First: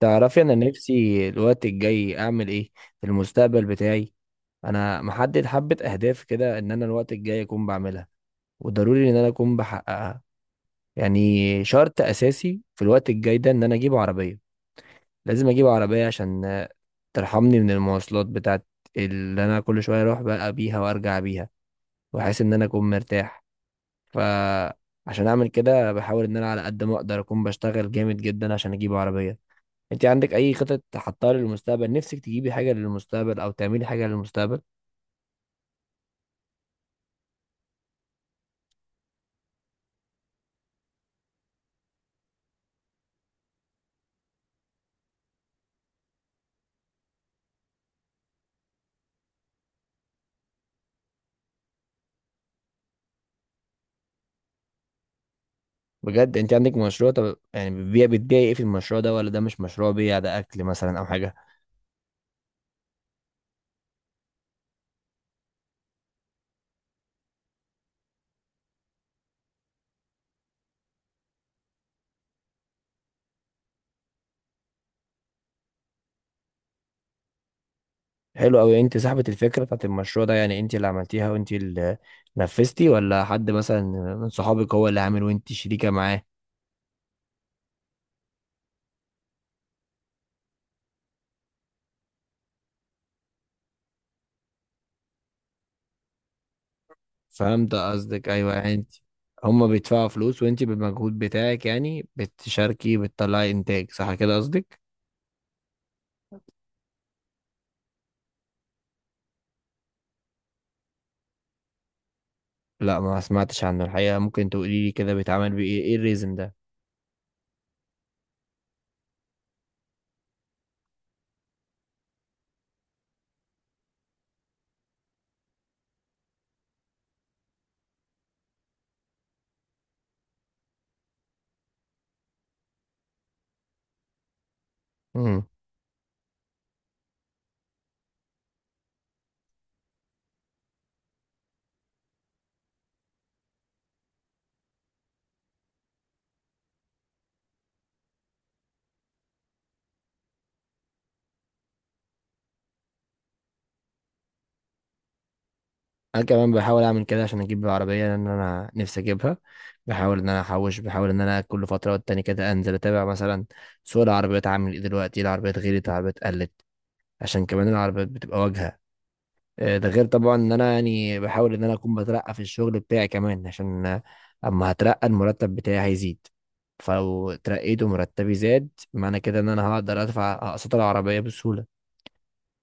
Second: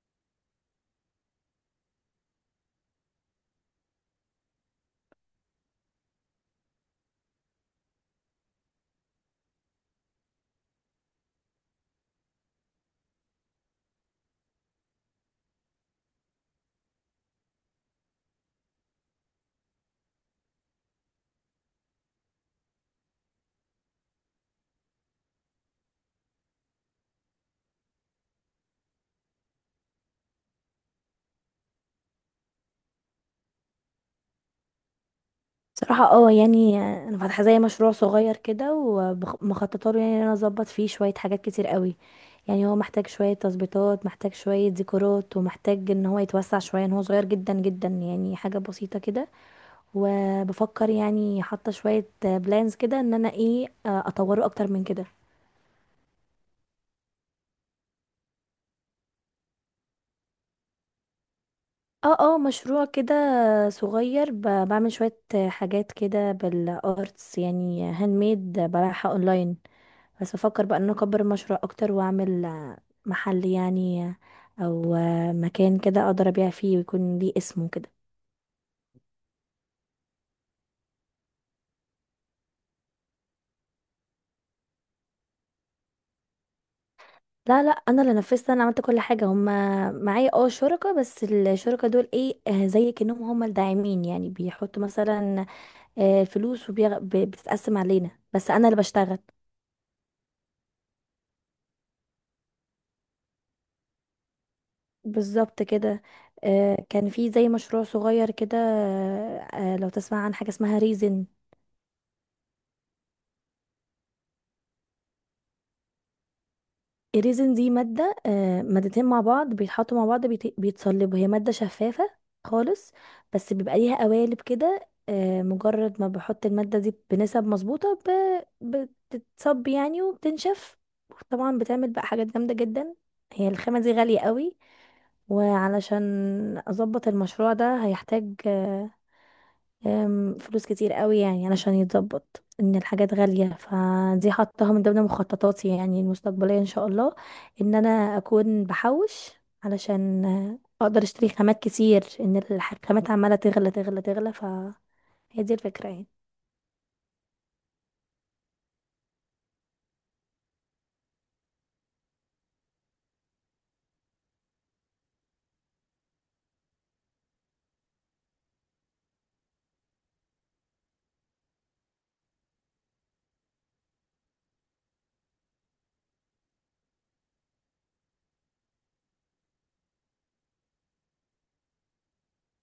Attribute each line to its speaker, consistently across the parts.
Speaker 1: تعرفي انا نفسي الوقت الجاي اعمل ايه في المستقبل بتاعي؟ انا محدد حبة اهداف كده ان انا الوقت الجاي اكون بعملها، وضروري ان انا اكون بحققها، يعني شرط اساسي في الوقت الجاي ده ان انا اجيب عربية. لازم اجيب عربية عشان ترحمني من المواصلات بتاعت اللي انا كل شوية اروح بقى بيها وارجع بيها، واحس ان انا اكون مرتاح. فعشان اعمل كده بحاول ان انا على قد ما اقدر اكون بشتغل جامد جدا عشان اجيب عربية. انت عندك اي خطط حطها للمستقبل؟ نفسك تجيبي حاجه للمستقبل او تعملي حاجه للمستقبل؟
Speaker 2: صراحة يعني انا فاتحة زي مشروع صغير كده ومخططه له، يعني ان انا اظبط فيه شوية حاجات كتير قوي. يعني هو محتاج شوية تظبيطات، محتاج شوية ديكورات، ومحتاج ان هو يتوسع شوية، ان هو صغير جدا جدا، يعني حاجة بسيطة كده. وبفكر يعني حاطة شوية بلانز كده ان انا ايه، اطوره اكتر من كده.
Speaker 1: بجد انت عندك مشروع؟ طب يعني بتبيعي ايه في المشروع ده؟ ولا ده مش مشروع بيع، ده اكل مثلا او حاجه؟
Speaker 2: اه اه، مشروع كده صغير، بعمل شوية حاجات كده بالارتس، يعني هاند ميد، ببيعها اونلاين. بس بفكر بقى ان أنا اكبر المشروع اكتر واعمل محل، يعني، او مكان كده اقدر ابيع فيه ويكون ليه اسمه كده.
Speaker 1: حلو قوي. انت صاحبه الفكره بتاعت المشروع ده؟ يعني انت اللي عملتيها وانت اللي نفذتي، ولا حد مثلا من صحابك هو اللي عامل وانت شريكه معاه؟
Speaker 2: لا لا، انا اللي نفذت، انا عملت كل حاجه. هما معايا اه شركاء، بس الشركاء دول ايه، زي كأنهم هما الداعمين، يعني بيحطوا مثلا فلوس
Speaker 1: فهمت
Speaker 2: وبتتقسم علينا،
Speaker 1: قصدك،
Speaker 2: بس
Speaker 1: ايوه.
Speaker 2: انا
Speaker 1: يعني
Speaker 2: اللي
Speaker 1: انت
Speaker 2: بشتغل.
Speaker 1: هما بيدفعوا فلوس وانت بالمجهود بتاعك يعني بتشاركي، بتطلعي انتاج، صح كده قصدك؟
Speaker 2: بالظبط كده. كان في زي مشروع صغير كده. لو تسمع عن حاجه اسمها ريزن.
Speaker 1: لا ما سمعتش عنه الحقيقة. ممكن تقولي لي كده بيتعمل بإيه، إيه الريزن ده؟
Speaker 2: الريزن دي مادة، مادتين مع بعض بيتحطوا مع بعض، بيتصلبوا. هي مادة شفافة خالص، بس بيبقى ليها قوالب كده. مجرد ما بحط المادة دي بنسب مظبوطة بتتصب يعني وبتنشف. طبعا بتعمل بقى حاجات جامدة جدا. هي الخامة دي غالية قوي.
Speaker 1: مم.
Speaker 2: وعلشان أظبط المشروع ده هيحتاج آه، أم، فلوس كتير قوي، يعني علشان يتظبط ان الحاجات غالية. فدي حطها من ضمن مخططاتي يعني المستقبلية ان شاء الله، ان انا اكون بحوش علشان اقدر اشتري خامات كتير، ان الخامات عمالة تغلى تغلى تغلى. فهي دي الفكرة يعني.
Speaker 1: أنا كمان بحاول أعمل كده عشان أجيب العربية، لأن أنا نفسي أجيبها. بحاول إن أنا أحوش، بحاول إن أنا كل فترة والتانية كده أنزل أتابع مثلا سوق العربيات عامل إيه دلوقتي، العربيات غليت، العربيات قلت، عشان كمان العربيات بتبقى واجهة. ده غير طبعا إن أنا يعني بحاول إن أنا أكون بترقى في الشغل بتاعي كمان، عشان أما هترقى المرتب بتاعي هيزيد. فلو اترقيت ومرتبي زاد، معنى كده إن أنا هقدر أدفع أقساط العربية بسهولة.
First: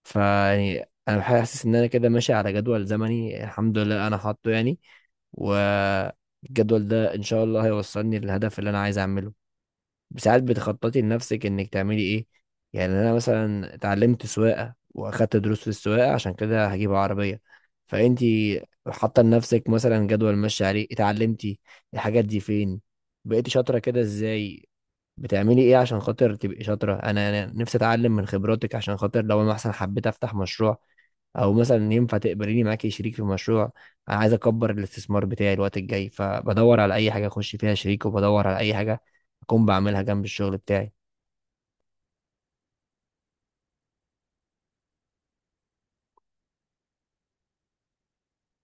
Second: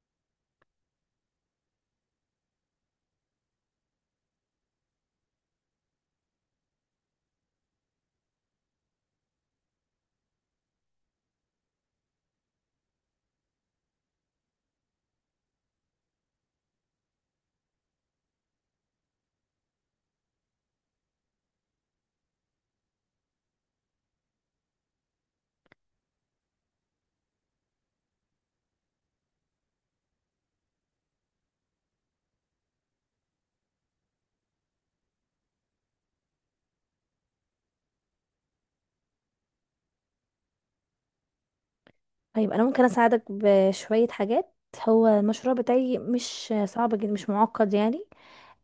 Speaker 1: فيعني انا حاسس ان انا كده ماشي على جدول زمني، الحمد لله انا حاطه يعني، والجدول ده ان شاء الله هيوصلني للهدف اللي انا عايز اعمله. ساعات بتخططي لنفسك انك تعملي ايه؟ يعني انا مثلا اتعلمت سواقه واخدت دروس في السواقه عشان كده هجيب عربيه. فانتي حاطه لنفسك مثلا جدول ماشي عليه؟ اتعلمتي الحاجات دي فين؟ بقيتي شاطره كده ازاي؟ بتعملي ايه عشان خاطر تبقي شاطرة؟ انا نفسي اتعلم من خبراتك، عشان خاطر لو انا مثلا حبيت افتح مشروع، او مثلا ينفع تقبليني معاكي شريك في مشروع. انا عايز اكبر الاستثمار بتاعي الوقت الجاي، فبدور على اي حاجة اخش فيها شريك، وبدور على اي حاجة اكون بعملها جنب الشغل بتاعي.
Speaker 2: طيب انا ممكن اساعدك بشوية حاجات. هو المشروع بتاعي مش صعب جدا، مش معقد يعني.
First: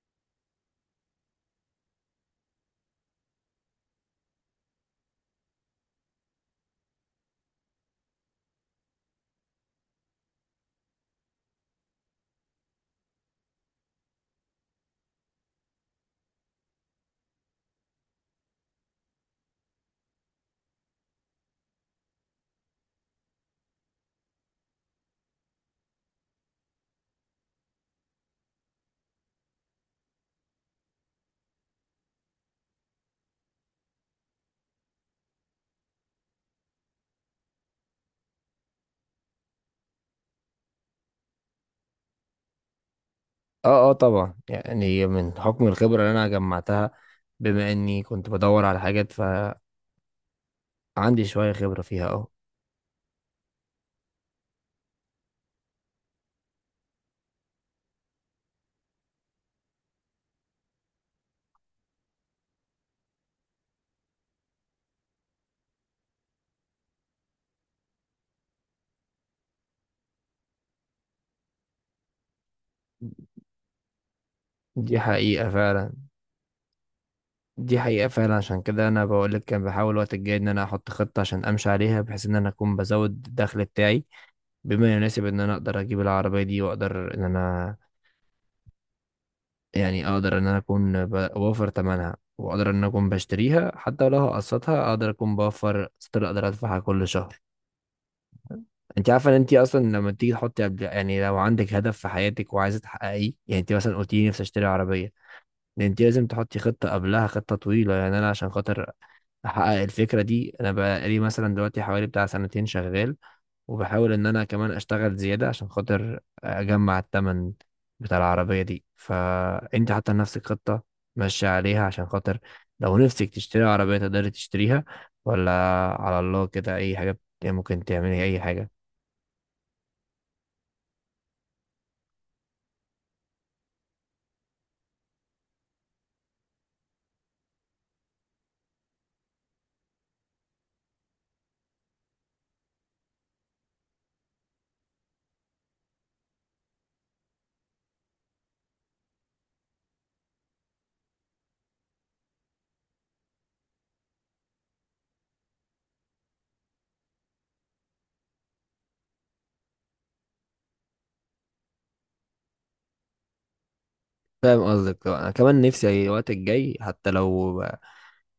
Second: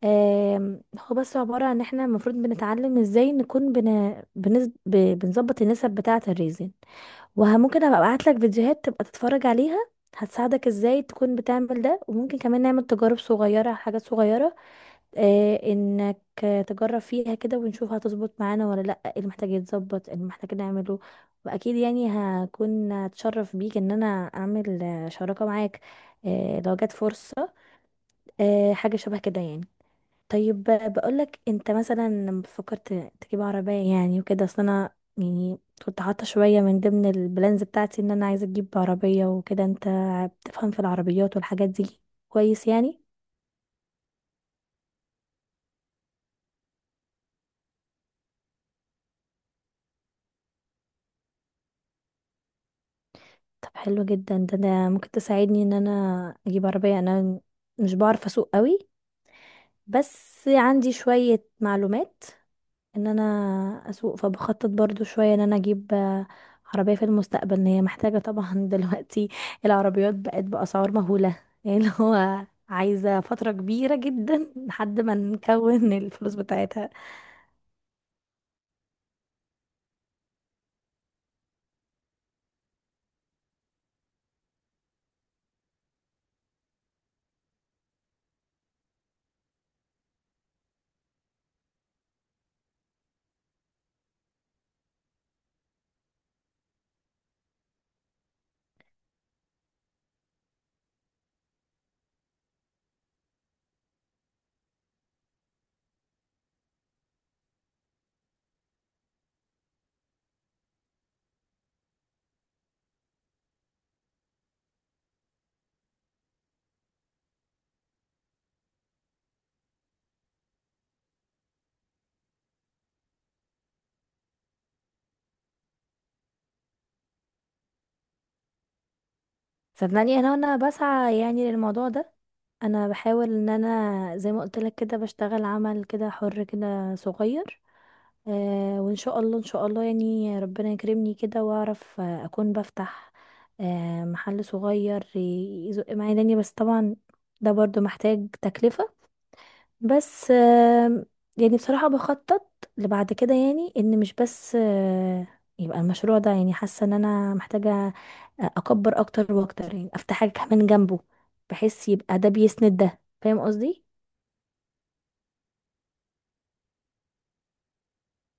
Speaker 2: هو بس عبارة عن ان احنا المفروض بنتعلم ازاي نكون بنظبط النسب بتاعة الريزن. وممكن ابقى ابعت لك فيديوهات تبقى تتفرج عليها، هتساعدك ازاي تكون بتعمل ده. وممكن كمان نعمل تجارب صغيرة، حاجات صغيرة، انك تجرب فيها كده، ونشوف هتظبط معانا ولا لا، ايه اللي محتاج يتظبط، ايه اللي محتاج نعمله. واكيد يعني هكون اتشرف بيك ان انا اعمل شراكة معاك لو جت فرصة، حاجة شبه كده يعني. طيب بقول لك، انت مثلا لما فكرت تجيب عربية يعني وكده، اصل انا يعني كنت حاطة شوية من ضمن البلانز بتاعتي ان انا عايزة اجيب عربية وكده. انت بتفهم في العربيات والحاجات دي كويس يعني.
Speaker 1: اه اه، طبعا يعني من حكم الخبرة اللي انا جمعتها، بما اني كنت بدور على حاجات فعندي شوية خبرة فيها، اه.
Speaker 2: طب حلو جدا ده ممكن تساعدني ان انا اجيب عربية. انا مش بعرف اسوق قوي، بس عندي شوية معلومات ان انا اسوق. فبخطط برضو شوية ان انا اجيب عربية في المستقبل، ان هي محتاجة طبعا دلوقتي. العربيات بقت بأسعار مهولة، يعني اللي هو عايزة فترة كبيرة جدا
Speaker 1: دي
Speaker 2: لحد ما
Speaker 1: حقيقة
Speaker 2: نكون
Speaker 1: فعلا،
Speaker 2: الفلوس بتاعتها.
Speaker 1: دي حقيقة فعلا. عشان كده أنا بقولك كان بحاول الوقت الجاي إن أنا أحط خطة عشان أمشي عليها، بحيث إن أنا أكون بزود الدخل بتاعي بما يناسب إن أنا أقدر أجيب العربية دي، وأقدر إن أنا يعني أقدر إن أنا أكون بوفر تمنها، وأقدر إن أنا أكون بشتريها. حتى لو هقسطها أقدر أكون بوفر ستيل أقدر أدفعها كل شهر. أنت عارفة إن أنت أصلا لما تيجي تحطي قبل، يعني لو عندك هدف في حياتك وعايزة تحققيه، يعني أنت مثلا قلتي لي نفسي أشتري عربية، ده أنت لازم تحطي خطة قبلها، خطة طويلة. يعني أنا عشان خاطر احقق الفكره دي انا بقالي مثلا دلوقتي حوالي بتاع سنتين شغال، وبحاول ان انا كمان اشتغل زياده عشان خاطر اجمع التمن بتاع العربيه دي. فانت حاطه لنفسك خطه ماشيه عليها عشان خاطر لو نفسك تشتري عربيه تقدري تشتريها، ولا على الله كده اي حاجه ممكن تعملي اي حاجه؟
Speaker 2: صدقني، انا وانا بسعى يعني للموضوع ده، انا بحاول ان انا زي ما قلت لك كده بشتغل عمل كده حر، كده صغير. وان شاء الله ان شاء الله يعني ربنا يكرمني كده واعرف اكون بفتح محل صغير يزق معايا دنيا. بس طبعا ده برضو محتاج تكلفة. بس يعني بصراحة بخطط لبعد كده يعني، ان مش بس يبقى المشروع ده، يعني حاسة ان انا محتاجة اكبر اكتر واكتر، يعني افتح حاجة كمان جنبه بحيث يبقى ده بيسند ده. فاهم قصدي؟
Speaker 1: فاهم قصدك طبعاً. انا كمان نفسي الوقت الجاي، حتى لو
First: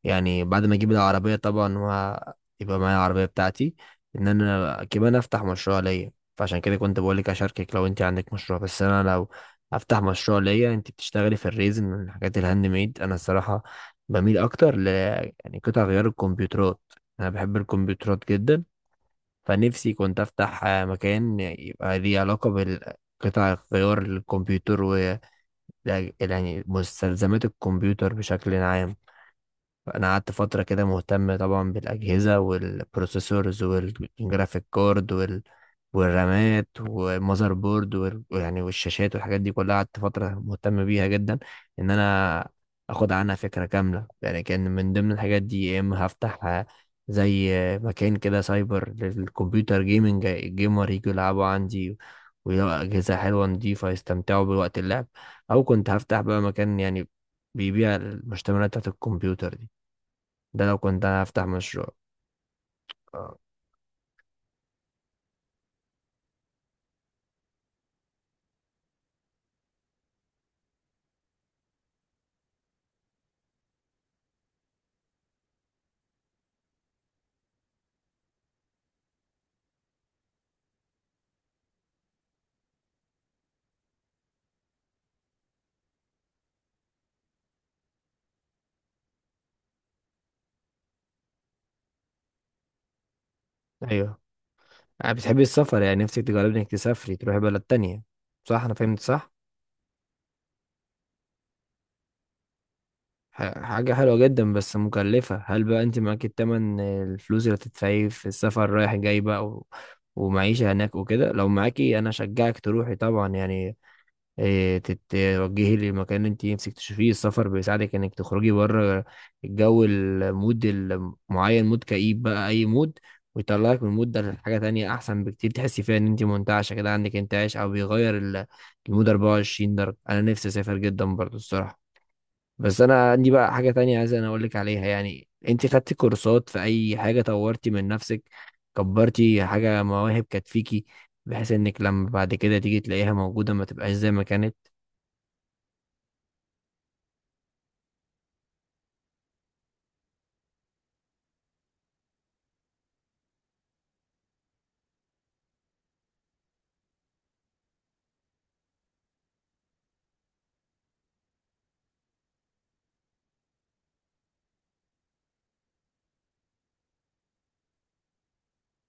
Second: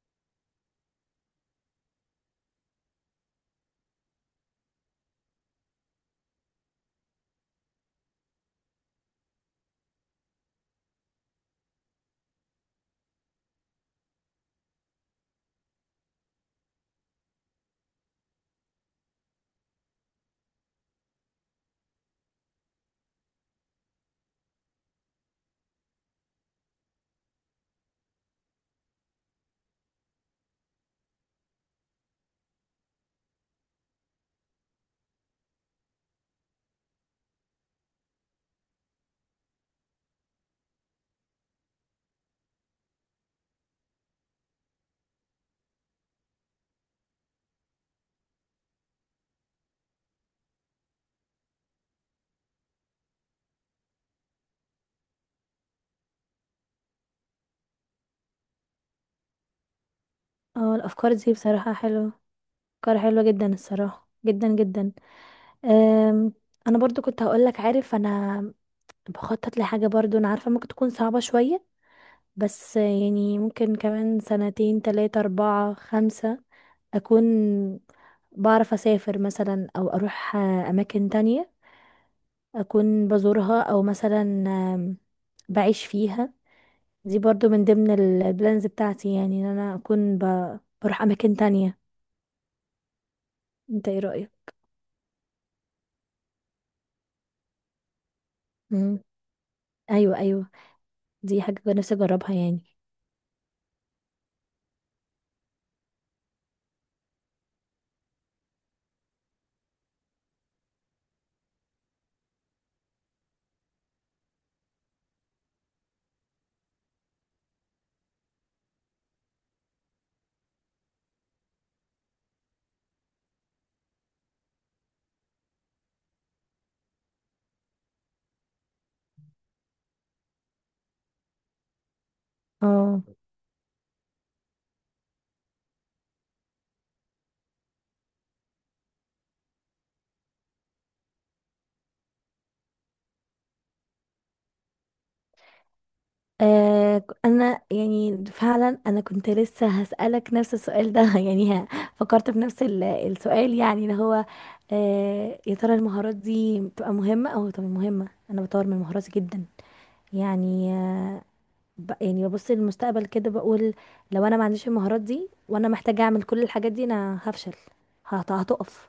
Speaker 1: يعني بعد ما اجيب العربية طبعا ويبقى معايا العربية بتاعتي، ان انا كمان افتح مشروع ليا. فعشان كده كنت بقولك اشاركك لو انت عندك مشروع، بس انا لو افتح مشروع ليا، انت بتشتغلي في الريزن من الحاجات الهاند ميد، انا الصراحة بميل اكتر ل يعني قطع غيار الكمبيوترات. انا بحب الكمبيوترات جدا. فنفسي كنت افتح مكان يبقى ليه علاقة بالقطع غيار الكمبيوتر و يعني مستلزمات الكمبيوتر بشكل عام. فانا قعدت فتره كده مهتم طبعا بالاجهزه والبروسيسورز والجرافيك كارد والرامات والمذر بورد ويعني والشاشات والحاجات دي كلها، قعدت فتره مهتم بيها جدا ان انا اخد عنها فكره كامله. يعني كان من ضمن الحاجات دي يا اما هفتح زي مكان كده سايبر للكمبيوتر جيمنج، الجيمر يجوا يلعبوا عندي ويلاقوا اجهزه حلوه نضيفه يستمتعوا بوقت اللعب، او كنت هفتح بقى مكان يعني بيبيع المشتملات بتاعت الكمبيوتر دي. ده
Speaker 2: اه،
Speaker 1: لو كنت
Speaker 2: الافكار
Speaker 1: انا
Speaker 2: دي
Speaker 1: هفتح
Speaker 2: بصراحة
Speaker 1: مشروع.
Speaker 2: حلوة، افكار حلوة
Speaker 1: اه.
Speaker 2: جدا الصراحة، جدا جدا. آم، انا برضو كنت هقولك، عارف، انا بخطط لحاجة، برضو انا عارفة ممكن تكون صعبة شوية، بس يعني ممكن كمان سنتين تلاتة اربعة خمسة اكون بعرف اسافر مثلا، او اروح اماكن تانية اكون بزورها، او مثلا آم، بعيش فيها. دي برضو من ضمن البلانز بتاعتي، يعني ان انا اكون بروح اماكن تانية. انت ايه
Speaker 1: ايوه،
Speaker 2: رأيك؟
Speaker 1: انا بتحبي السفر يعني؟ نفسك تجربي انك تسافري تروحي بلد تانية، صح؟ انا فهمت
Speaker 2: مم.
Speaker 1: صح؟
Speaker 2: ايوه ايوه، دي حاجة نفسي اجربها يعني.
Speaker 1: حاجة حلوة جدا بس مكلفة. هل بقى انت معاكي التمن، الفلوس اللي هتدفعيه في السفر رايح جاي بقى ومعيشة هناك وكده؟ لو معاكي انا اشجعك تروحي طبعا، يعني توجهي لمكان انت نفسك تشوفيه. السفر بيساعدك انك تخرجي بره الجو، المود المعين، مود كئيب بقى اي مود، ويطلعك من المود ده لحاجة تانية احسن بكتير تحسي فيها ان انت منتعشة كده، عندك انتعاش، او بيغير المود. 24 درجة، انا نفسي اسافر جدا برضو الصراحة. بس
Speaker 2: اه.
Speaker 1: انا عندي بقى حاجة تانية عايز انا اقول لك عليها. يعني انت خدتي كورسات في اي حاجة؟ طورتي من نفسك؟ كبرتي حاجة مواهب كانت فيكي، بحيث انك لما بعد كده تيجي تلاقيها موجودة ما تبقاش زي ما كانت؟
Speaker 2: انا يعني فعلا انا كنت لسه هسألك نفس السؤال ده يعني، فكرت بنفس السؤال، يعني اللي هو يا ترى المهارات دي بتبقى مهمة؟ او طب، مهمة. انا بطور من مهاراتي جدا، يعني يعني ببص للمستقبل كده بقول، لو انا ما عنديش المهارات دي وانا محتاجة اعمل كل الحاجات دي انا هفشل، هتقف.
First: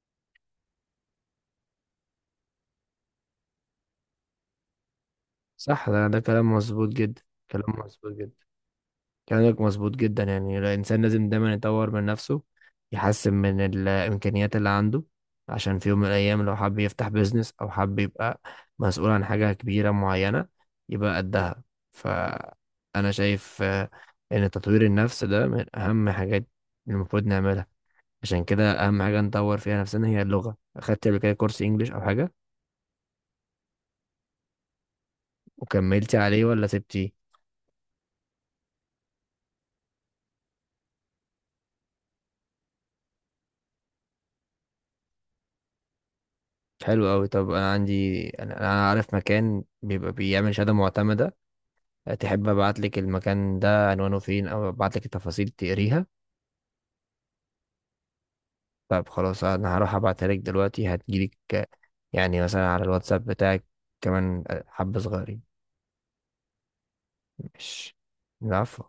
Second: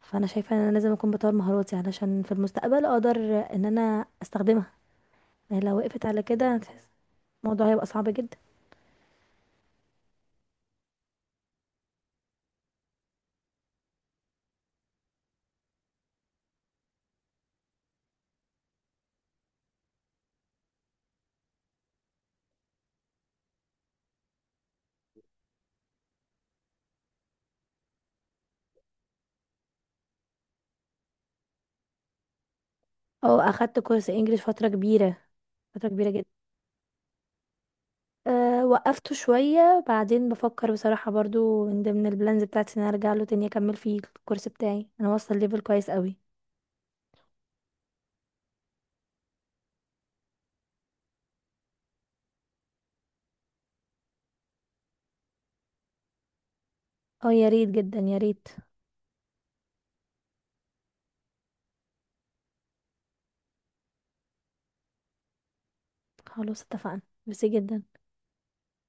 Speaker 2: فانا شايفة ان انا لازم اكون بطور مهاراتي علشان في المستقبل اقدر ان انا استخدمها، يعني لو
Speaker 1: صح،
Speaker 2: وقفت
Speaker 1: ده
Speaker 2: على
Speaker 1: كلام
Speaker 2: كده
Speaker 1: مظبوط جدا. كلام
Speaker 2: الموضوع هيبقى صعب
Speaker 1: مظبوط جدا،
Speaker 2: جدا.
Speaker 1: كلامك مظبوط جدا. يعني الإنسان لازم دايما يطور من نفسه، يحسن من الإمكانيات اللي عنده، عشان في يوم من الأيام لو حب يفتح بيزنس، أو حب يبقى مسؤول عن حاجة كبيرة معينة، يبقى قدها. فأنا شايف إن تطوير النفس ده من أهم حاجات اللي المفروض نعملها. عشان كده أهم حاجة نطور فيها نفسنا هي اللغة. أخدت قبل كده كورس إنجليش أو حاجة؟
Speaker 2: اه، اخدت كورس انجليش فترة كبيرة، فترة كبيرة
Speaker 1: وكملتي
Speaker 2: جدا.
Speaker 1: عليه ولا سبتيه؟
Speaker 2: أه، وقفته شوية بعدين بفكر بصراحة، برضو من ضمن البلانز بتاعتي ان انا ارجع له تاني اكمل فيه. الكورس بتاعي انا واصلة ليفل كويس قوي.
Speaker 1: حلو قوي. طب انا عارف مكان بيبقى بيعمل شهاده معتمده. تحب ابعت لك المكان ده عنوانه فين، او ابعت لك التفاصيل تقريها؟
Speaker 2: اه يا ريت، جدا يا ريت.
Speaker 1: طب خلاص، انا هروح ابعتها لك دلوقتي هتجيلك يعني مثلا على الواتساب بتاعك كمان حبه صغيرين.
Speaker 2: خلاص اتفقنا. ميرسي جدا.
Speaker 1: مش العفو.